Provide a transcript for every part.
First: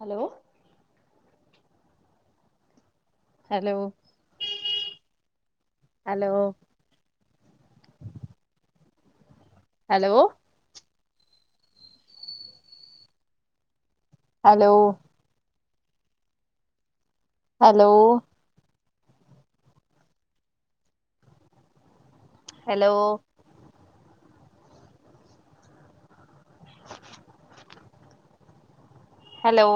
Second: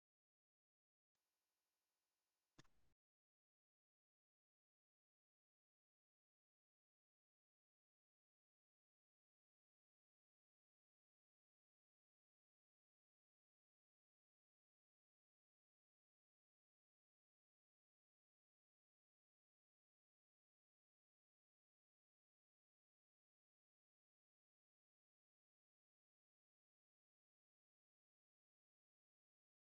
Hello hello hello hello hello hello hello [unintelligible] hello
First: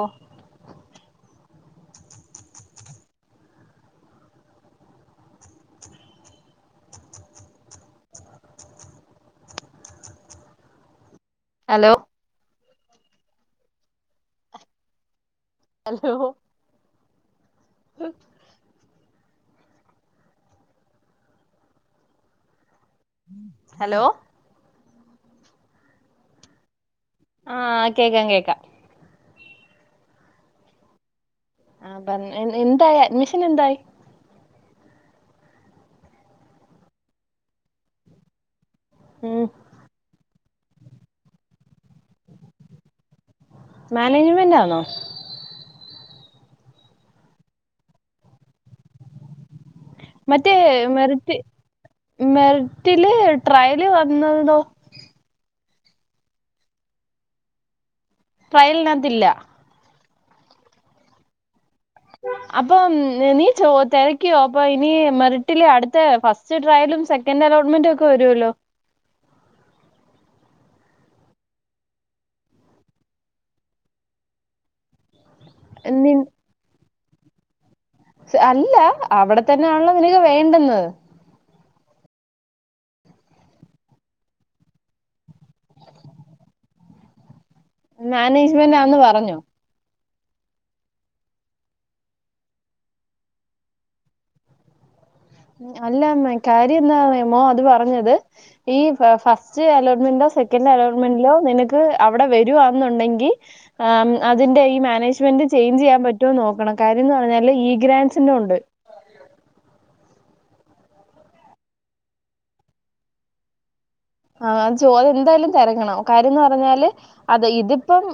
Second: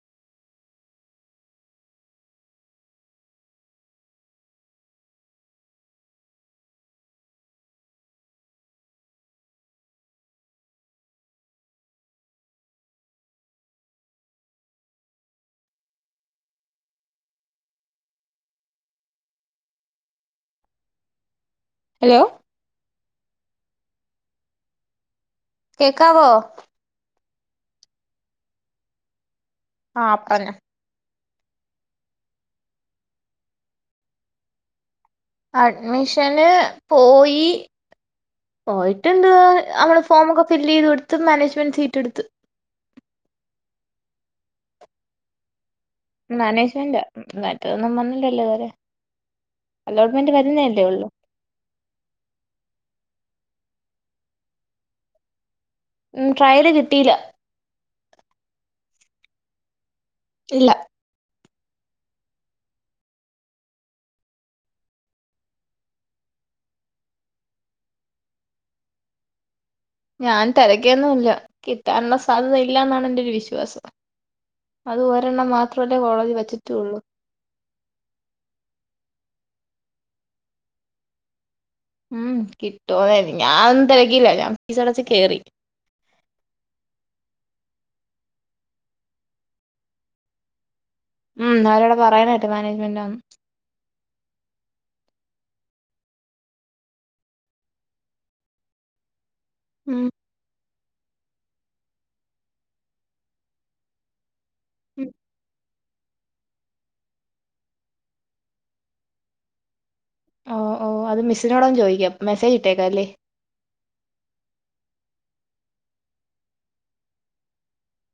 hello hello ഹ് ഹ് [unintelligible] hello hello കേക്കാവോ? ആഹ് കേക്കാം കേക്കാം ആഹ് പറഞ്ഞോ ആഹ് പറ എന്തായി അഡ്മിഷൻ എന്തായി. അഡ്മിഷന് പോയി പോയിട്ടുണ്ട് ഉം അവള് ഫോമൊക്കെ ഫിൽ ചെയ്ത് കൊടുത്ത് മാനേജ്മെന്റ് സീറ്റെടുത്ത് മാനേജ്മെന്റ് ആണോ മാനേജ്മെന്റാ മറ്റേതൊന്നും വന്നില്ലല്ലോ ഇത് വരെ മറ്റേ ഉള്ളൂ മെറിറ്റ് മെറിറ്റില് ട്രയല് വന്നതൊ ഉം ട്രയല് കിട്ടിയില്ല. ട്രയലിനകത്തില്ല. ഇല്ല അപ്പം നീ ചോ തിരക്കിയോ അപ്പൊ ഇനി മെറിറ്റിലെ അടുത്ത ഫസ്റ്റ് സ്‌റ്റ്‌ട്രയലും സെക്കൻറ് അലോട്ട്മെന്റ് ഒക്കെ വരുമല്ലോ? ഞാൻ തിരക്കിയൊന്നുമില്ല കിട്ടാനുള്ള സാധ്യത ഇല്ല എന്നാണ് എന്റൊരു വിശ്വാസം. അതും ഒരെണ്ണം മാത്രമല്ലേ നി കോളേജിൽ വെച്ചിട്ടും ഉള്ളൂ. അല്ല അവിടെ തന്നെ ആണല്ലോ നിനക്ക് വേണ്ടന്ന് ഉം കിട്ടോ ഞാനും തിരക്കിയില്ല ഞാൻ ഫീസ് അടച്ച് കേറി മാനേജ്‌മെന്റാന്ന് പറഞ്ഞു. ഉം അവരവിടെ പറയുന്ന കേട്ട് മാനേജ്മെന്റാന്ന്. അല്ലമ്മേ കാര്യം എന്താന്നറിയാമോ അത് പറഞ്ഞത് ഈ ഫസ്റ്റ് ഉം ഉം അലോട്ട്മെന്റോ സെക്ക അലോട്മെന്റിലോ നിനക്ക് അവിടെ വരുവാെന്നുണ്ടെങ്കിൽ ആഹ് അതിന്റെ ഈ മാനേജ്മെന്റ് ചേയിഞ്ച് ചെയ്യാൻ പറ്റോ നോക്കണം കാര്യംന്ന് പറഞ്ഞാല് ഈ ഗ്രാൻസിന്റെ ഉണ്ട് ഓ ഓ അത് മിസിനോട് ഒന്ന് ചോദിക്കാം മെസ്സേജ് ഇട്ടേക്കാം അല്ലേ ആഹ് ചോദ്യം എന്തായാലും തിരക്കണം കാര്യംന്ന് പറഞ്ഞാല് അതെ ഇതിപ്പം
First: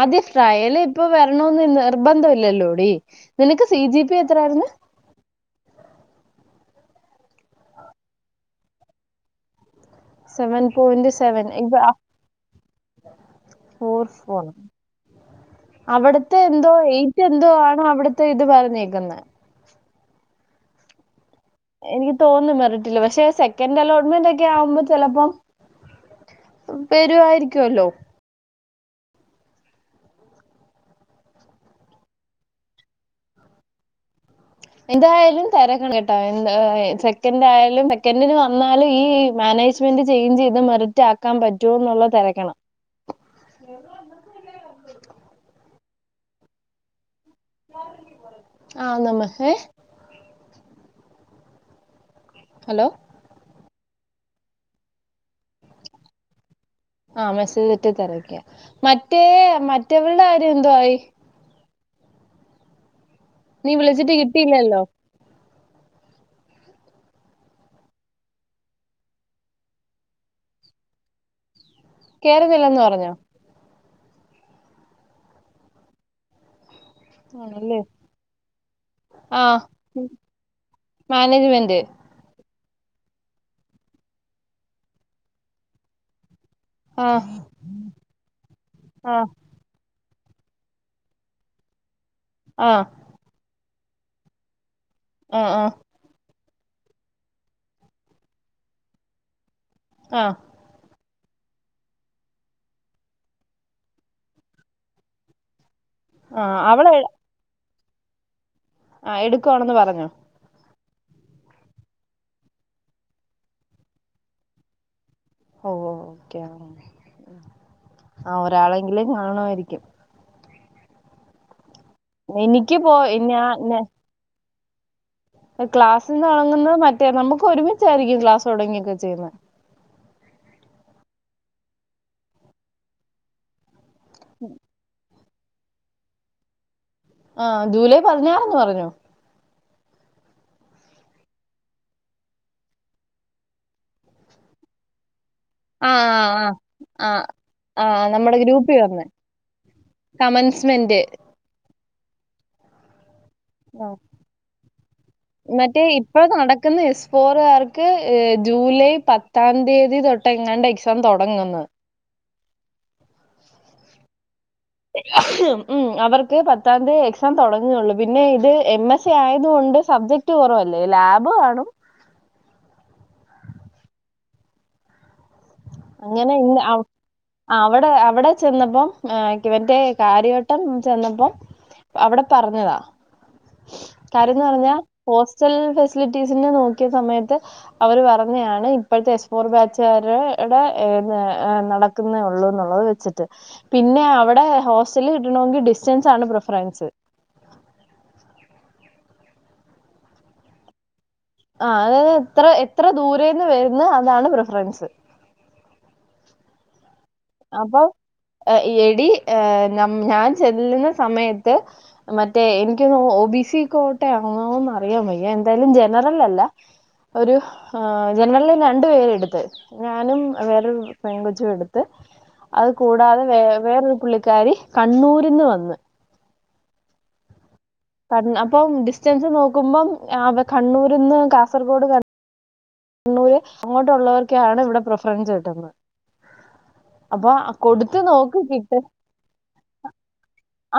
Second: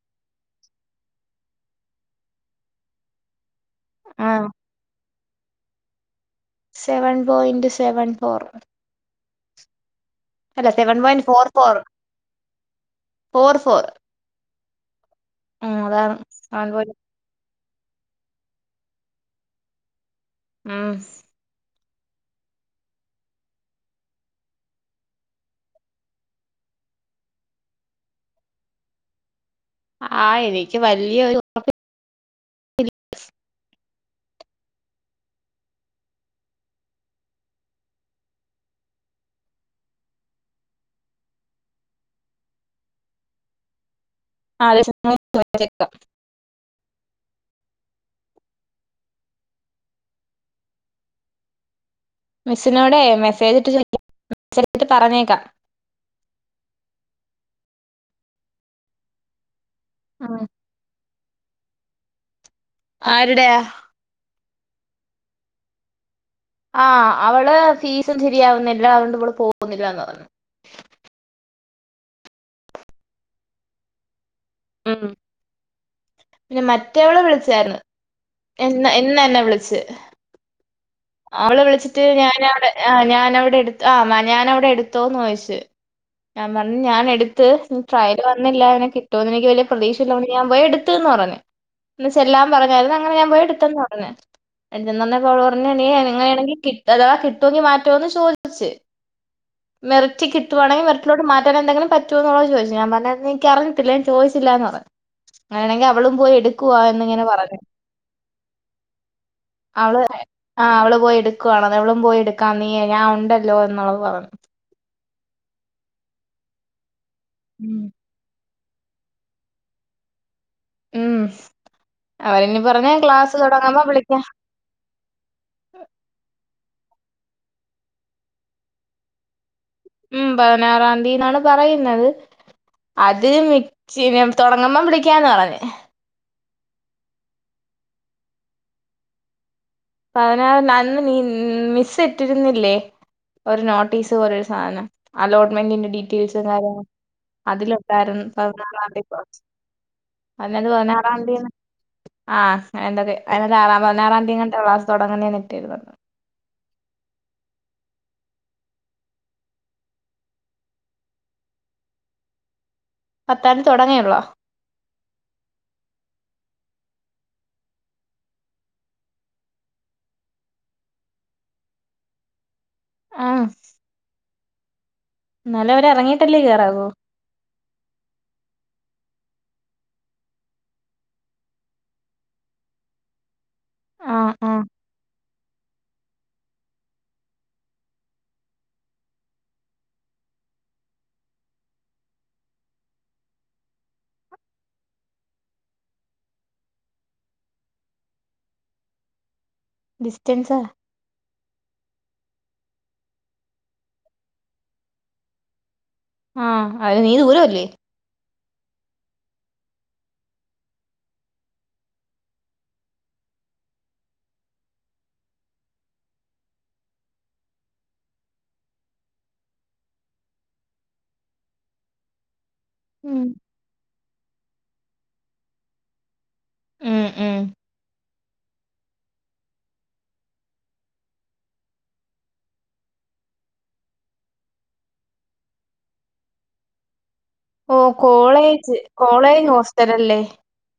ആദ്യ ഡ്രയല് ഇപ്പൊ വരണന്ന് നിർബന്ധം ഇല്ലല്ലോടി. നിനക്ക് സി ജി പി ആ എത്രായിരുന്നു seven point seven four seven അല്ല പോയിന്റ് സെവൻ ഫോർ ഫോർ ഇപ്പോ ഫോർ ഫോർ അതാണ് അവിടുത്തെ സെവൻ എന്തോ പോയിന്റ് വെയിറ്റ് എന്തോ ആണോ അവിടുത്തെ ഇത് പറഞ്ഞേക്കുന്നെ ആഹ് എനിക്ക് തോന്നുന്നു മെറിറ്റില് പക്ഷെ സെക്കൻഡ് അലോട്ട്മെന്റ് ഒക്കെ ആവുമ്പോ ചെലപ്പം തരുവായിരിക്കുവല്ലോ. ആഹ് എനിക്ക് വലിയൊരു എന്തായാലും തെരക്കണട്ടോ എന്താ സെക്കൻഡ് ആയാലും സെക്കൻന്റിന് വന്നാലും ഈ മാനേജ് ജ്മെൻറ് ചെയ്ഞ്ച് ചെയ്ത് മെറിറ്റാക്കാൻ പറ്റോ ന്നുള്ളത് തെരക്കണം. [unintelligible] ആഹ് [unintelligible] ഹലോ മിസ്സിനോടെ മെസ്സേജ് ഇട്ട് മെസ്സേജ്ട്ട് പറഞ്ഞേക്കാം ആഹ് മെസ്സേജ്ട്ട് തിരക്ക മറ്റേ മറ്റവള്ടെ ഉം. കാര്യം എന്തായി. ആരുടെ നീ വിളിച്ചിട്ട് കിട്ടിയില്ലല്ലോ ആഹ് അവള് ഫീസും ശരിയാവുന്നല്ല അതുകൊണ്ട് ഇവള് പോകുന്നില്ലന്ന് പറഞ്ഞു. കേറുന്നില്ലന്ന് പറഞ്ഞോ? ഉം പിന്നെ മറ്റേവള് ആണല്ലേ വിളിച്ചായിരുന്നു ഇന്ന് എന്നെ ആ വിളിച്ച് അവള് മാനേജ്മെന്റ് വിളിച്ചിട്ട് ഞാനവിടെ ആ ഞാനവിടെ എടു ആ ഞാൻ അവിടെ എടുത്തോന്ന് ചോദിച്ചു ഞാൻ പറഞ്ഞു ഞാൻ ആ എടുത്ത് ട്രയല് വന്നില്ല നെ ആ കിട്ടുമോന്ന് എനിക്ക് വലിയ പ്രതീക്ഷള്ളതോണ്ട് ഞാൻ പോയി എടുത്ത്ന്ന് പറഞ്ഞു ഇന്ന് ചെല്ലാൻ ആഹ് പറഞായിരുന്ന് ആഹ് [unintelligible] ആഹ് ഇങ്ങനാണെങ്കി അഥവാ കിട്ടോങ്കിൽ മാറ്റോന്ന് ചോദിച്ച് മെറിറ്റ് ആഹ് കിട്ടു കിട്ടുവാണെങ്കിൽ മെറിറ്റിലോട്ട് മാറ്റൻ എന്തങ്കിലും പറ്റോന്നുള്ള ചോദിച്ചു ഞാൻ പറഞ് എനിക്കറിയത്തില്ല ഞാൻ ചോദിച്ചില്ലാന്ന് പറഞ്ഞു [inaudible] അങ്ങനെയാണെങ്കിൽ അവളും പോയി ആഹ് എടുക്കുവാ അവള് എന്നിങ്ങനെ പറഞ്ഞു. ആ എടുക്കുവാണെന്ന് പറഞ്ഞോ ആഹ് അവള് പോയി എടുക്കുവാണ അവളും പോയി എടുക്കാ നീ ഞാ ഉണ്ടല്ലോ എന്നുള്ളത് പറഞ്ഞു ഓഹ് ഓക്കെ ഉം ആ ഒരാളെങ്കിലും കാണുവായിരിക്കും ഉം അവരന്നി എനിക്ക് പറഞ്ഞേ പോ ക്ലാസ് ഞാ തൊടങ്ങുമ്പ വിളിക്കാ ക്ലാസ്സിന്ന് തൊടങ്ങുന്നത് മറ്റേ നമുക്കൊരുമിച്ചായിരിക്കും ക്ലാസ് തൊടങ്ങിയൊക്കെ ചെയ്യുന്ന ഉം പതിനാറാംതീ യെന്നാണ് പറയുന്നത് അത് മി [unintelligible] തൊടങ്ങുമ്പം വിളിക്കാന്ന് പറഞ് ആ ജൂലൈ പതിനാറ്ന്ന് പറഞ്ഞു പതിനാറിന്ന് അന്ന് നീ മിസ് ഇട്ടിരുന്നില്ലേ ഒരു നോട്ടീസ് പോലൊരു സാധനം അലോട്ട്മെന്റിന്റെ ആഹ് ഡീറ്റെയിൽസും ആഹ് കാര്യങ്ങളും ആഹ് ആഹ് അതിലുണ്ടായിരുന്നു നമ്മുടെ ഗ്രൂപ്പിൽ പതിനാറാംതി വന്ന് ക്ലാസ്സ്‌ അതിനകത്ത് കമൻസ്മെന്റ് പതിനാറാംന്തീന്ന് ആഹ് വേണ്ടത് [unintelligible] പതിനാറാംന്തി എങ്ങാണ്ടാ ക്ലാസ്സ്‌ തൊടങ്ങുന്നേ മറ്റേ നിട്ടിരുന്നത്. ഇപ്പൊ നടക്കുന്ന എസ് ഫോറുകാർക്ക് ജൂലൈ പത്താം തീയതി തൊ ട്ടെങ്ങാണ്ട എക്സാം തൊടങ്ങുന്നത് പത്താം ന്തി തൊടങ്ങേ ഒള്ളോ ഉം അവർക്ക് പത്താന്തി എക്സാം തൊടങ്ങെയൊള്ളൂ പിന്നെ ഇത് എം എസ് സി ആയതുകൊണ്ട് സബ്ജക്ട് ക്ട് ‌ കൊറവല്ലേ ലാബ് കാണും ആഹ് ഇന്നാലേ പ അങ്ങനെ ഇന്ന് അവ് ആ അവടെ അവടെ ചെന്നപ്പം ഏഹ് കിവന്റെ കാര്യവട്ടം ചെന്നപ്പം അവടെ പറഞ്ഞതാ ആ കാര്യന്ന് ആ പറഞ്ഞ ഹോസ്റ്റൽ ഫെസി ലിറ്റീസിന് നോക്കിയ സമയത്ത് അവര് പറഞ്ഞതാണ് ഇപ്പഴത്തെ എസ് ഫോർ ബാച്ച്കാര് ഇടെ ഏഹ് നടക്കുന്നേള്ളൂ എന്നുള്ളത് വെച്ചിട്ട് പിന്നെ അവടെ ഹോസ്റ്റൽ കിട്ടണെങ്കിൽ ഡിസ്റ്റൻസ് ആണ് പ്രിഫറൻസ് ഡിസ്റ്റെൻസ ആഹ് അതത് എത്ര എത്ര ദൂരേന്ന് വരുന്നു അതാണ് പ്രിഫറൻസ് ആഹ് അത് നീത് [unintelligible] അപ്പൊ എടി ഏഹ് ഞാൻ ചെല്ല്ണ സമയത്ത് മറ്റേ എനിക്കൊന്ന ഒ ബി സി കോട്ടെ ആണോന്ന് അറിയാം വയ്യ. എന്തായാലും ജനറൽ അല്ല. ഒരു ജനറല് രണ്ടു പേരെ എടുത്ത് ഞാനും വേറൊരു പെൺ കൊച്ചും എടുത്ത് അത് കൂടാതെ ഉം വേ വേറൊരു പുള്ളിക്കാരി കണ്ണൂരിന്ന് വന്ന് ഉം ഉം ക അപ്പം ഡിസ്റ്റൻസ് നോക്കുമ്പം കണ്ണൂർന്ന് കാസർഗോഡ ക കണ്ണൂര് അങ്ങോട്ടുള്ളവർക്കാണ് ഇവിടെ പ്രിഫറൻസ് കിട്ടുന്നത് അപ്പൊ ഓഹ് കൊടുത്ത് നോക്കി കോളേജ് കിട്ടും കോളേജ് ഹോസ്റ്റലല്ലേ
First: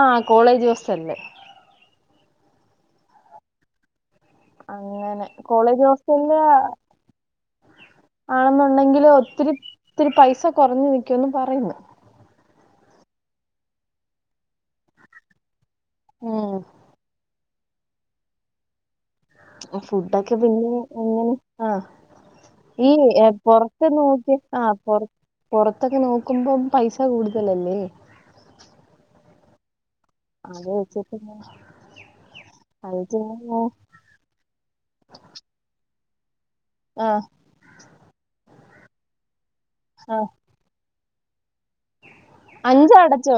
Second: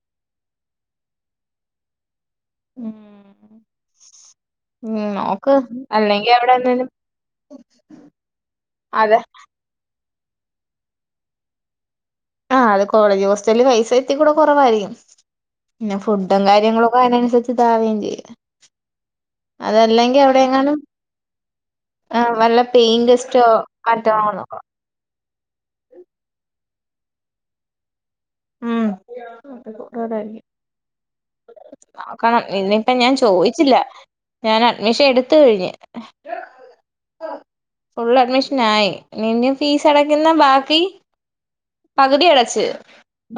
ആ കോളേജ് ഹോസ്റ്റല്ല് ഉം ഉം അങ്ങനെ നോക്ക് കോളേജ് അല്ലെങ്കി ഹോസ്റ്റലില് അവിടെന്തേലും ആണെന്നുണ്ടെങ്കില് ഒത്തിരി ഒത്തിരി പൈസ കുറഞ്ഞു നിക്കുവെന്ന് പറയുന്നു ആഹ് അത് കോളേജ് ഹോസ്റ്റലിൽ പൈസ ഇത്തിരി കൂടെ കുറവായിരിക്കും പിന്നെ ഫുഡും ഉം കാര്യങ്ങളും ഒക്കെ അതിനനുസരിച്ച് താവേ ചെയ്യ ഫുഡൊക്കെ പിന്നെ എങ്ങാനും എങ്ങനെ ആ ആഹ് വല്ല ഈ പെയിന്റ് ഗസ്റ്റോ പൊറത്ത് മറ്റോ നോക്കി നോക്കണം ആഹ് പൊറ പൊർത്തൊക്കെ നോക്കുമ്പോം പൈസ കൂടുതലല്ലേ ഉം ഉ [inaudible] ആക്കണം ഇനിയിപ്പ ഞാൻ ചോയിച്ചില്ല ഞാൻ അഡ്മിഷൻ എടുത്ത് കഴിഞ്ഞ് ആഹ് ഫുൾ അഡ്മിഷൻ ആയി നി ഫീസ് ആഹ് അടക്കുന്ന ബാക്കി പകുതി അടച്ച്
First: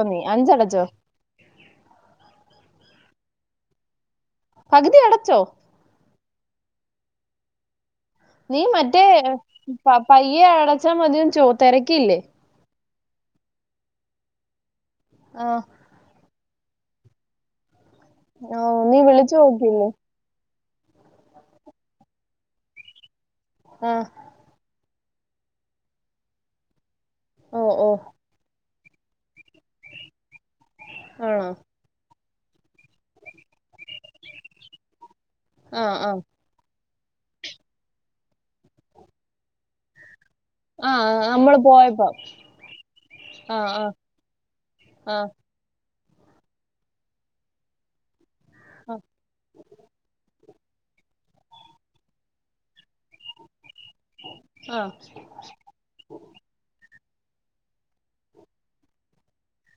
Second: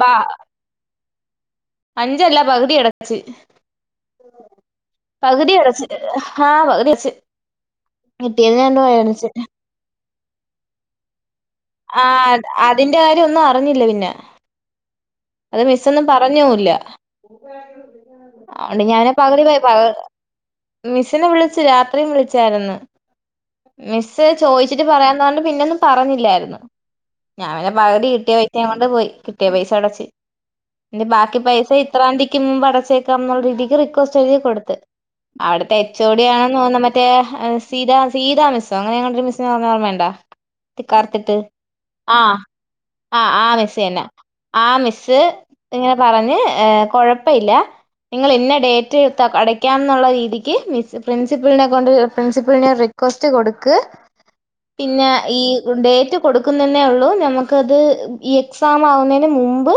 ബ അഞ്ചടച്ചോ അഞ്ചല്ല പകുതി അടച്ച് പകുതി അടച്ചോ പകുതി അടച്ച് ആഹ് പകുതി അട്ച്ച് കിട്ടിയത് നീ രണ്ടും മറ്റേ അട് ച്ച് പ പയ്യെ അടച്ചാ മതിയെന്ന് ചോ തെരക്കിയില്ലേ ആഹ് അതിന്റെ കാര്യ ഒന്നും അറിഞ്ഞില്ല പിന്നെ അത് ആഹ് മിസ്സൊന്നും പറഞ്ഞൂല്ല ഓഹ് ഉണ്ട് നീ ഞാന വിളിച്ചു പകുതി പോയി പകു നോക്കിയില്ലേ മിസ്സിനെ വിളിച്ചു രാത്രിയും വിളിച്ചായിരുന്നു ആഹ് മിസ്സ് ചോയിച്ചിട്ട് പറയാന്നർഞ്ഞ്ട്ട് പിന്നൊന്നും പറഞ്ഞില്ലായിരുന്നു ഞാൻ പിന്നെ ഓഹ് ഓഹ് പകുതി കിട്ടിയ പൈ കൊണ്ട് പോയി കിട്ടിയ പൈസ അടച്ച് എന്റെ ബാക്കി ആണോ പൈസ ഇത്രാന്തിക്ക് മുമ്പ് അടച്ചേക്കാം ന്നുള്ള രീതിക്ക് റിക്വസ്റ്റ് എഴുതി കൊടുത്ത് ആഹ് ആഹ് അവിടത്തെച്ചോടിയാണ് ന്ന മറ്റേ സീത സീതാ മിസോ അങ്ങനെ എങ്ങണ്ടൊരു മിസ്ന്ന് പർഞ്ഞ ഓർമ്മണ്ടോ? ആ കർത്തിട്ട് നമ്മള് പോയപ്പോ ആഹ് ആഹ് ആ ആഹ് ആ മിസ്സന്നെ ആ മിസ് ആ ഇങ്ങനെ പറഞ്ഞ് കുഴപ്പ ഇല്ലാ നിങ്ങൾ ഇന്ന ആ ഡേറ്റ് അടയ്ക്കാ ന്നുള്ള രീതി ക്ക് പ്രിൻസിപ്പിളിനെ കൊണ്ട് പ്രിൻസിപ്പിളിന് ഒരു റിക്വസ്റ്റ് കൊടുക്ക് ആ പിന്നെ ഈ ഡേറ്റ് കൊടുക്കുന്നന്നെ ഉള്ളു നമുക്കത് ഈ എക്സാം ആവുന്നതിന് മുമ്പ്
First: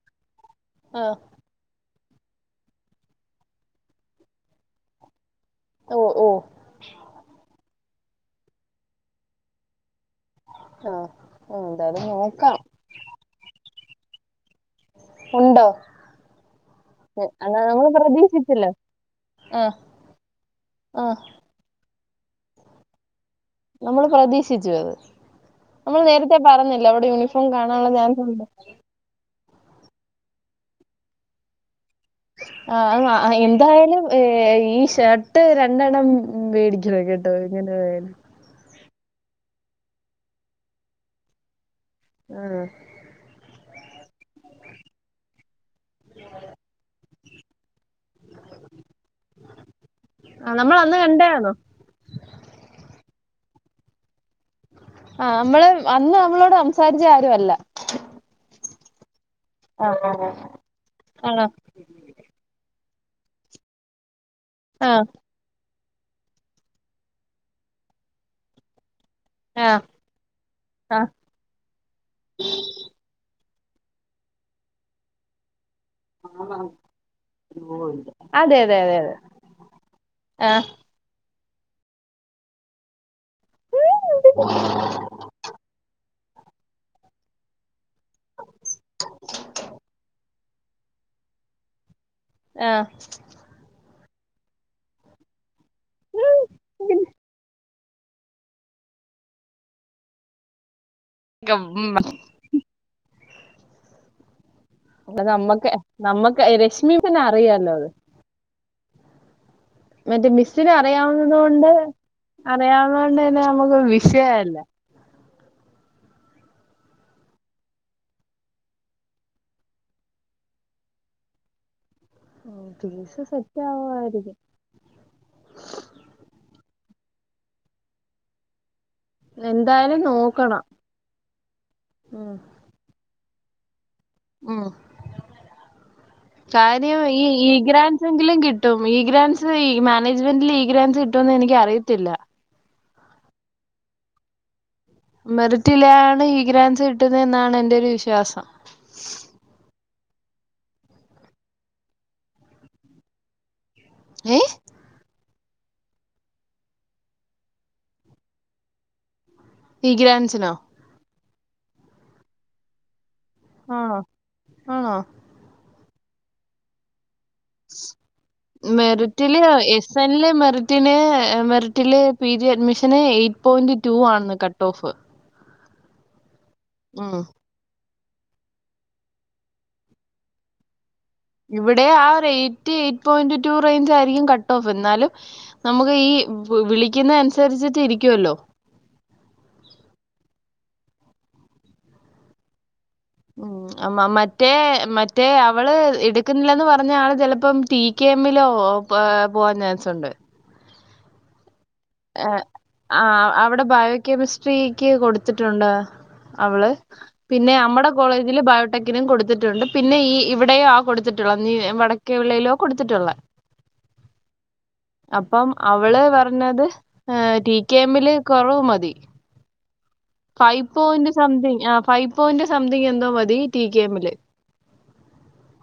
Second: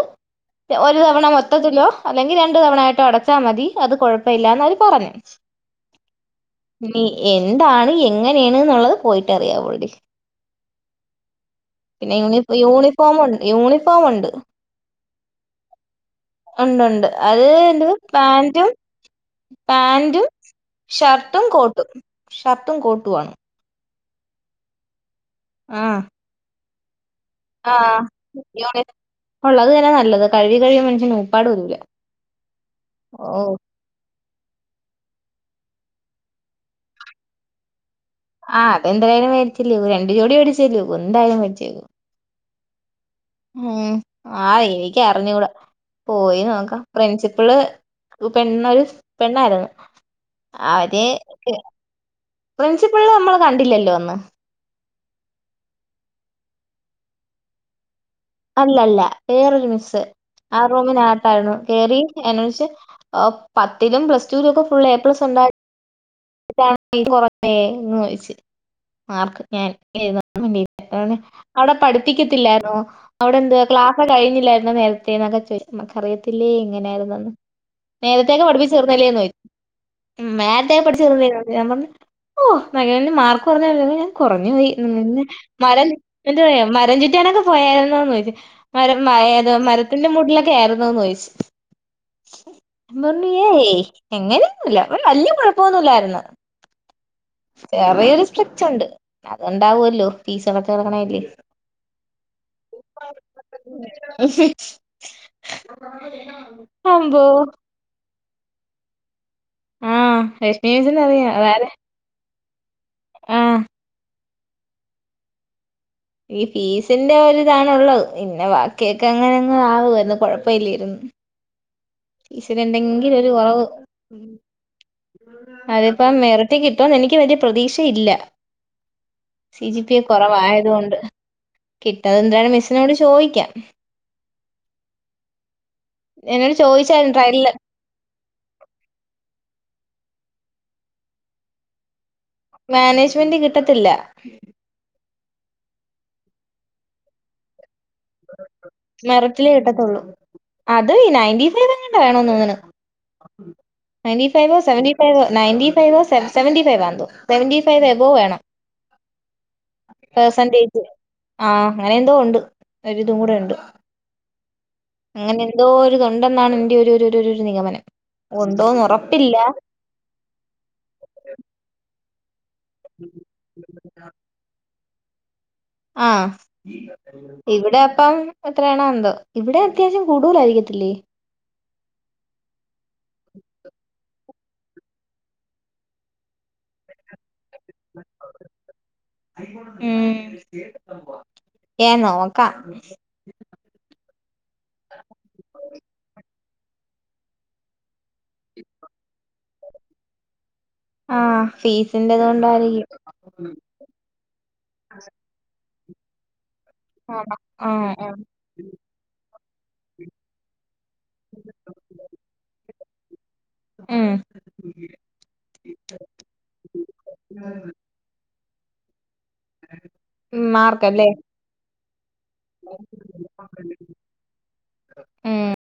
ഒരു ആ തവണ മൊത്തത്തിലോ അല്ലെങ്കിൽ രണ്ടു തവണ ആയിട്ടോ അടച്ചാ മതി അത് കുഴപ്പ ഇല്ലാന്ന് അവര് പറഞ്ഞു ഓ ഓ നീ എന്താണ് എങ്ങനെയാണ് എന്നുള്ളത് പോയിട്ടറിയാവള്ളി ആ ഉം എന്തായാലും പിന്നെ യൂണി നോക്കാം യൂണിഫോമൊ യൂണിഫോമ് ഉണ്ട് ഉണ്ടോ ഉണ്ട്ണ്ട് അത് എന്നാ എന്തോ നമ്മള് പ്രതീക്ഷിച്ചില്ല പാന്റും ആ പാന്റും ആ ഷർട്ടും കോട്ടും, ഷർട്ടും കോട്ടും ആണ്. നമ്മൾ പ്രതീക്ഷിച്ചു. ആഹ് നമ്മള് നേരത്തെ പറഞ്ഞില്ലേ അവിടെ യൂണിഫോ ഇപ്പം കാണാനുള്ള ഞാ [unintelligible] ഉള്ളത്‌ തന്നെ നല്ലത്. കഴുകി കഴിയുമ്പ മനഷ്യന്റെ ഊപ്പാട് ഊരൂല്ല. ആഹ് അത് ആ എന്തായാലും ഏഹ്, ഈ ഷർട്ട് രണ്ടെണ്ണം മേടിക്കുവോ കേട്ടോ ഇങ്ങനെ. ആഹ്, അതെന്തായാലും മേരിച്ചില്ലേ, രണ്ട് ജോടി മേടിച്ചില്ലേ. എന്തായാലും മേടിച്ചേക്കും. ഉം ഉം, ആ എനിക്ക് അറിഞ്ഞുകൂട. പോയി നോക്കാം. പ്രിൻസിപ്പള് പെണ്ണൊരു പെണ്ണായിരുന്നു. ആ, നമ്മൾ അന്ന് അവര് കണ്ടാണോ പ്രിൻസിപ്പളിനെ നമ്മള് കണ്ടില്ലല്ലോ അന്ന് ആഹ്, നമ്മള് അന്ന് നമ്മളോട് സംസാരിച്ച ആരു അല്ല. അല്ല അല്ല പേറൊരു മിസ്സ്, ആ ആണോ റൂമിനകത്തായിരുന്നു. കേറി എന്ന്‌ വെച്ച് ഓ പത്തിലും പ്ലസ് ടുലും ഒക്കെ ഫുൾ ആ എ പ്ലസ് ഉണ്ടാ [unintelligible] ന്ന് ചോയിച്ച്. ആ [unintelligible] ആ അവിടെ പഠിപ്പിക്കത്തില്ലായിരുന്നോ? അവിടെ എന്ത് ക്ലാസ് കഴിഞ്ഞില്ലായിരുന്നോ നേരത്തെേ എന്നൊക്കെ ചോദി നമക്കറിയത്തില്ലേ ഇങ്ങനെയായിന്നന്ന്. നേരത്തേക്കെ അതെ പഠിപ്പിച്ച് അതെ അതെ അതെ തീർന്നില്ലേയെന്ന് ചോദി ഉം [unintelligible] ചെറു [unintelligible] ഞാൻ പറഞ്ഞു ഓഹ് മകന്റെ മാർക്ക് കുറഞ്ഞല്ലെങ്കിൽ ഞാൻ ആ കുറഞ്ഞു പോയി നിന്നെ മരം എന്ത പറയാ മരം ചുറ്റിയണൊക്കെ പോയരന്ന് ചോയിച്ച് മരം മഴേത് മരത്തിന്റെ മൂട്ടിലൊ ടെ ആയിരുന്നൂന്ന് ചോയിച്ച് [unintelligible] ഏയ് എങ്ങനെയൊന്നുല്ല അവന് വല്ല്യ കൊഴപ്പൊന്നുല്ലായിരുന്നു ആഹ് ചെറിയൊരു സ്ട്രിക്ച്ച് ഉണ്ട് അത്ണ്ടാവുല്ലോ ഫീസ്ട ക്കാടങ്ങണേല് [unintelligible] മ [inaudible] [unintelligible] അപ്പം നമ്മക്ക് നമ്മക്ക് രശ്മി മിസിന് അമ്പോ അറിയാല്ലോ അത് ആഹ് മറ്റേ രശ്മി മിസ്സിന് മിസ്സിനെ അറിയാം അറിയാവുന്നത് അതാര കൊണ്ട് അറിയാവുന്ന കൊണ്ട് തന്നെ ആഹ് നമുക്ക് വിഷയല്ല ഈ ഫീസിന്റെ ഒരിതാണുള്ളത് പിന്നെ ബാക്കിയൊക്കെ അങ്ങനെങ്ങെ ആവ എന്ന് കുഴപ്പ ഇല്ലരുന്നു ഫീസിന് കേസ് എന്തെങ്കിലൊരു സെറ്റ് കൊറവ് ആവുമായിരിക്കും അതിപ്പം മെറിറ്റി കിട്ടോന്ന് എനിക്ക് വല്ല്യ പ്രതീക്ഷയില്ല സി ജി പി എന്തായാലും നോക്കണം കൊറവായതു കൊണ്ട് കിട്ടാതെ ഉം എന്താണ് മിസ്സിനോട് ചോദിക്കാം ഉം എന്നോട് കാര്യം ചോദിച്ചായിരുന്നു ഈ ഈ ട്രയലില് ഗ്രാൻ എങ്കിലും കിട്ടും ഈ ഗ്രാൻസ് ഈ മാനേജ്മെന്റില് ഈ ഗ്രാൻസ് കിട്ടുംന്ന് എനിക്ക് അറിയത്തില്ല മാനേജ്മെന്റ് കിട്ടത്തില്ല മെറിറ്റിലാണ് ഈഗ്രാൻസ് കിട്ടുന്നെന്നാണ് എന്റെ ഒരു വിശ്വാസം മെറിറ്റിലേ കിട്ടത്തൊള്ളു അത് ഈ നയന്റി ഫൈവ് എങ്ങണ്ട് വേണോന്നോന്നണ് നയൻ്റി ഏ ഫൈവോ സെവൻ്റി ഫൈവ് നയന്റി ഫൈവോ സെവ് സെവന്റി ഫൈവാന്തോ സെവൻ്റി ഫൈവ് എബോ വേണം ഈ ഗ്രാൻസിനോ പെർസെന്റേജ് ആഹ് അങ്ങനെ എന്തോ ഉണ്ട് ഒരിതും കൂടെ ഉണ്ട് ആഹ് ആണാ അങ്ങനെ എന്തോ ഒരിതൊണ്ടെന്നാണ് എന്റെയൊരു ഒരു ഒരു ഒരു ഒരു നിഗമനം ഒണ്ടോന്ന് ഒറപ്പില്ല സനില് മെറിറ്റിന് മെറിറ്റില് പി ജി അഡ്മിഷന് എയ് പോയിന്റ് റ്റൂ ആണെന്ന് കട്ട് ഓഫ് ആഹ് ഉം ഇവിടെ അപ്പം എത്രയാണോ എന്തോ ഇവിടെം അത്യാവശ്യം കൂടൂലായിരിക്കത്തില്ലേ ഇവിടെം ആ ഒരു eight eight point two range ആയിരിക്കും കട്ട് ഓഫ് എന്നാലും നമുക്ക് ഈ വിളിക്കുന്ന അനുസരിച്ചിട്ട് ഇരിക്കുവല്ലോ ഉം ഏ നോക്കാം ഉം അമ്മ മറ്റേ മറ്റേ അവള് എടുക്കുന്നില്ലന്ന് പറഞ്ഞ ആള് ചെലപ്പം ടീ കെമ്മിലോ പോ പോവാൻ ചാൻസുണ്ട് ആഹ് ഫീസ് ഏഹ് ആഹ് അവിടെ ബയോകെമിസ് ട്രീക്ക് കൊടുത്തിട്ടുണ്ട അവള് ആഹ് പിന്നെ അമ്മടെ ആഹ് കോളേജില് ബയോ ട്ടെക്കിനും കൊടുത്തിട്ടുണ്ട് പിന്നെ ഈ ഇവിടെയും ആ കൊടുത്തിട്ടുള്ള നീ വടക്കേ വിളയിലോ കൊടുത്തിട്ടുള്ളെ ഉം അപ്പം അവള് പറഞ്ഞത് ടി കെ എമ്മില് കൊറവ് മതി [unintelligible] ഫൈവ് മാർക്കല്ലേ പോയിന്റ് സംതിങ്ങ് ആഹ് ഫൈവ് പോയിന്റ് സംതിങ്ങ് എന്തോ മതി ടി കെ എമ്മില് ഉം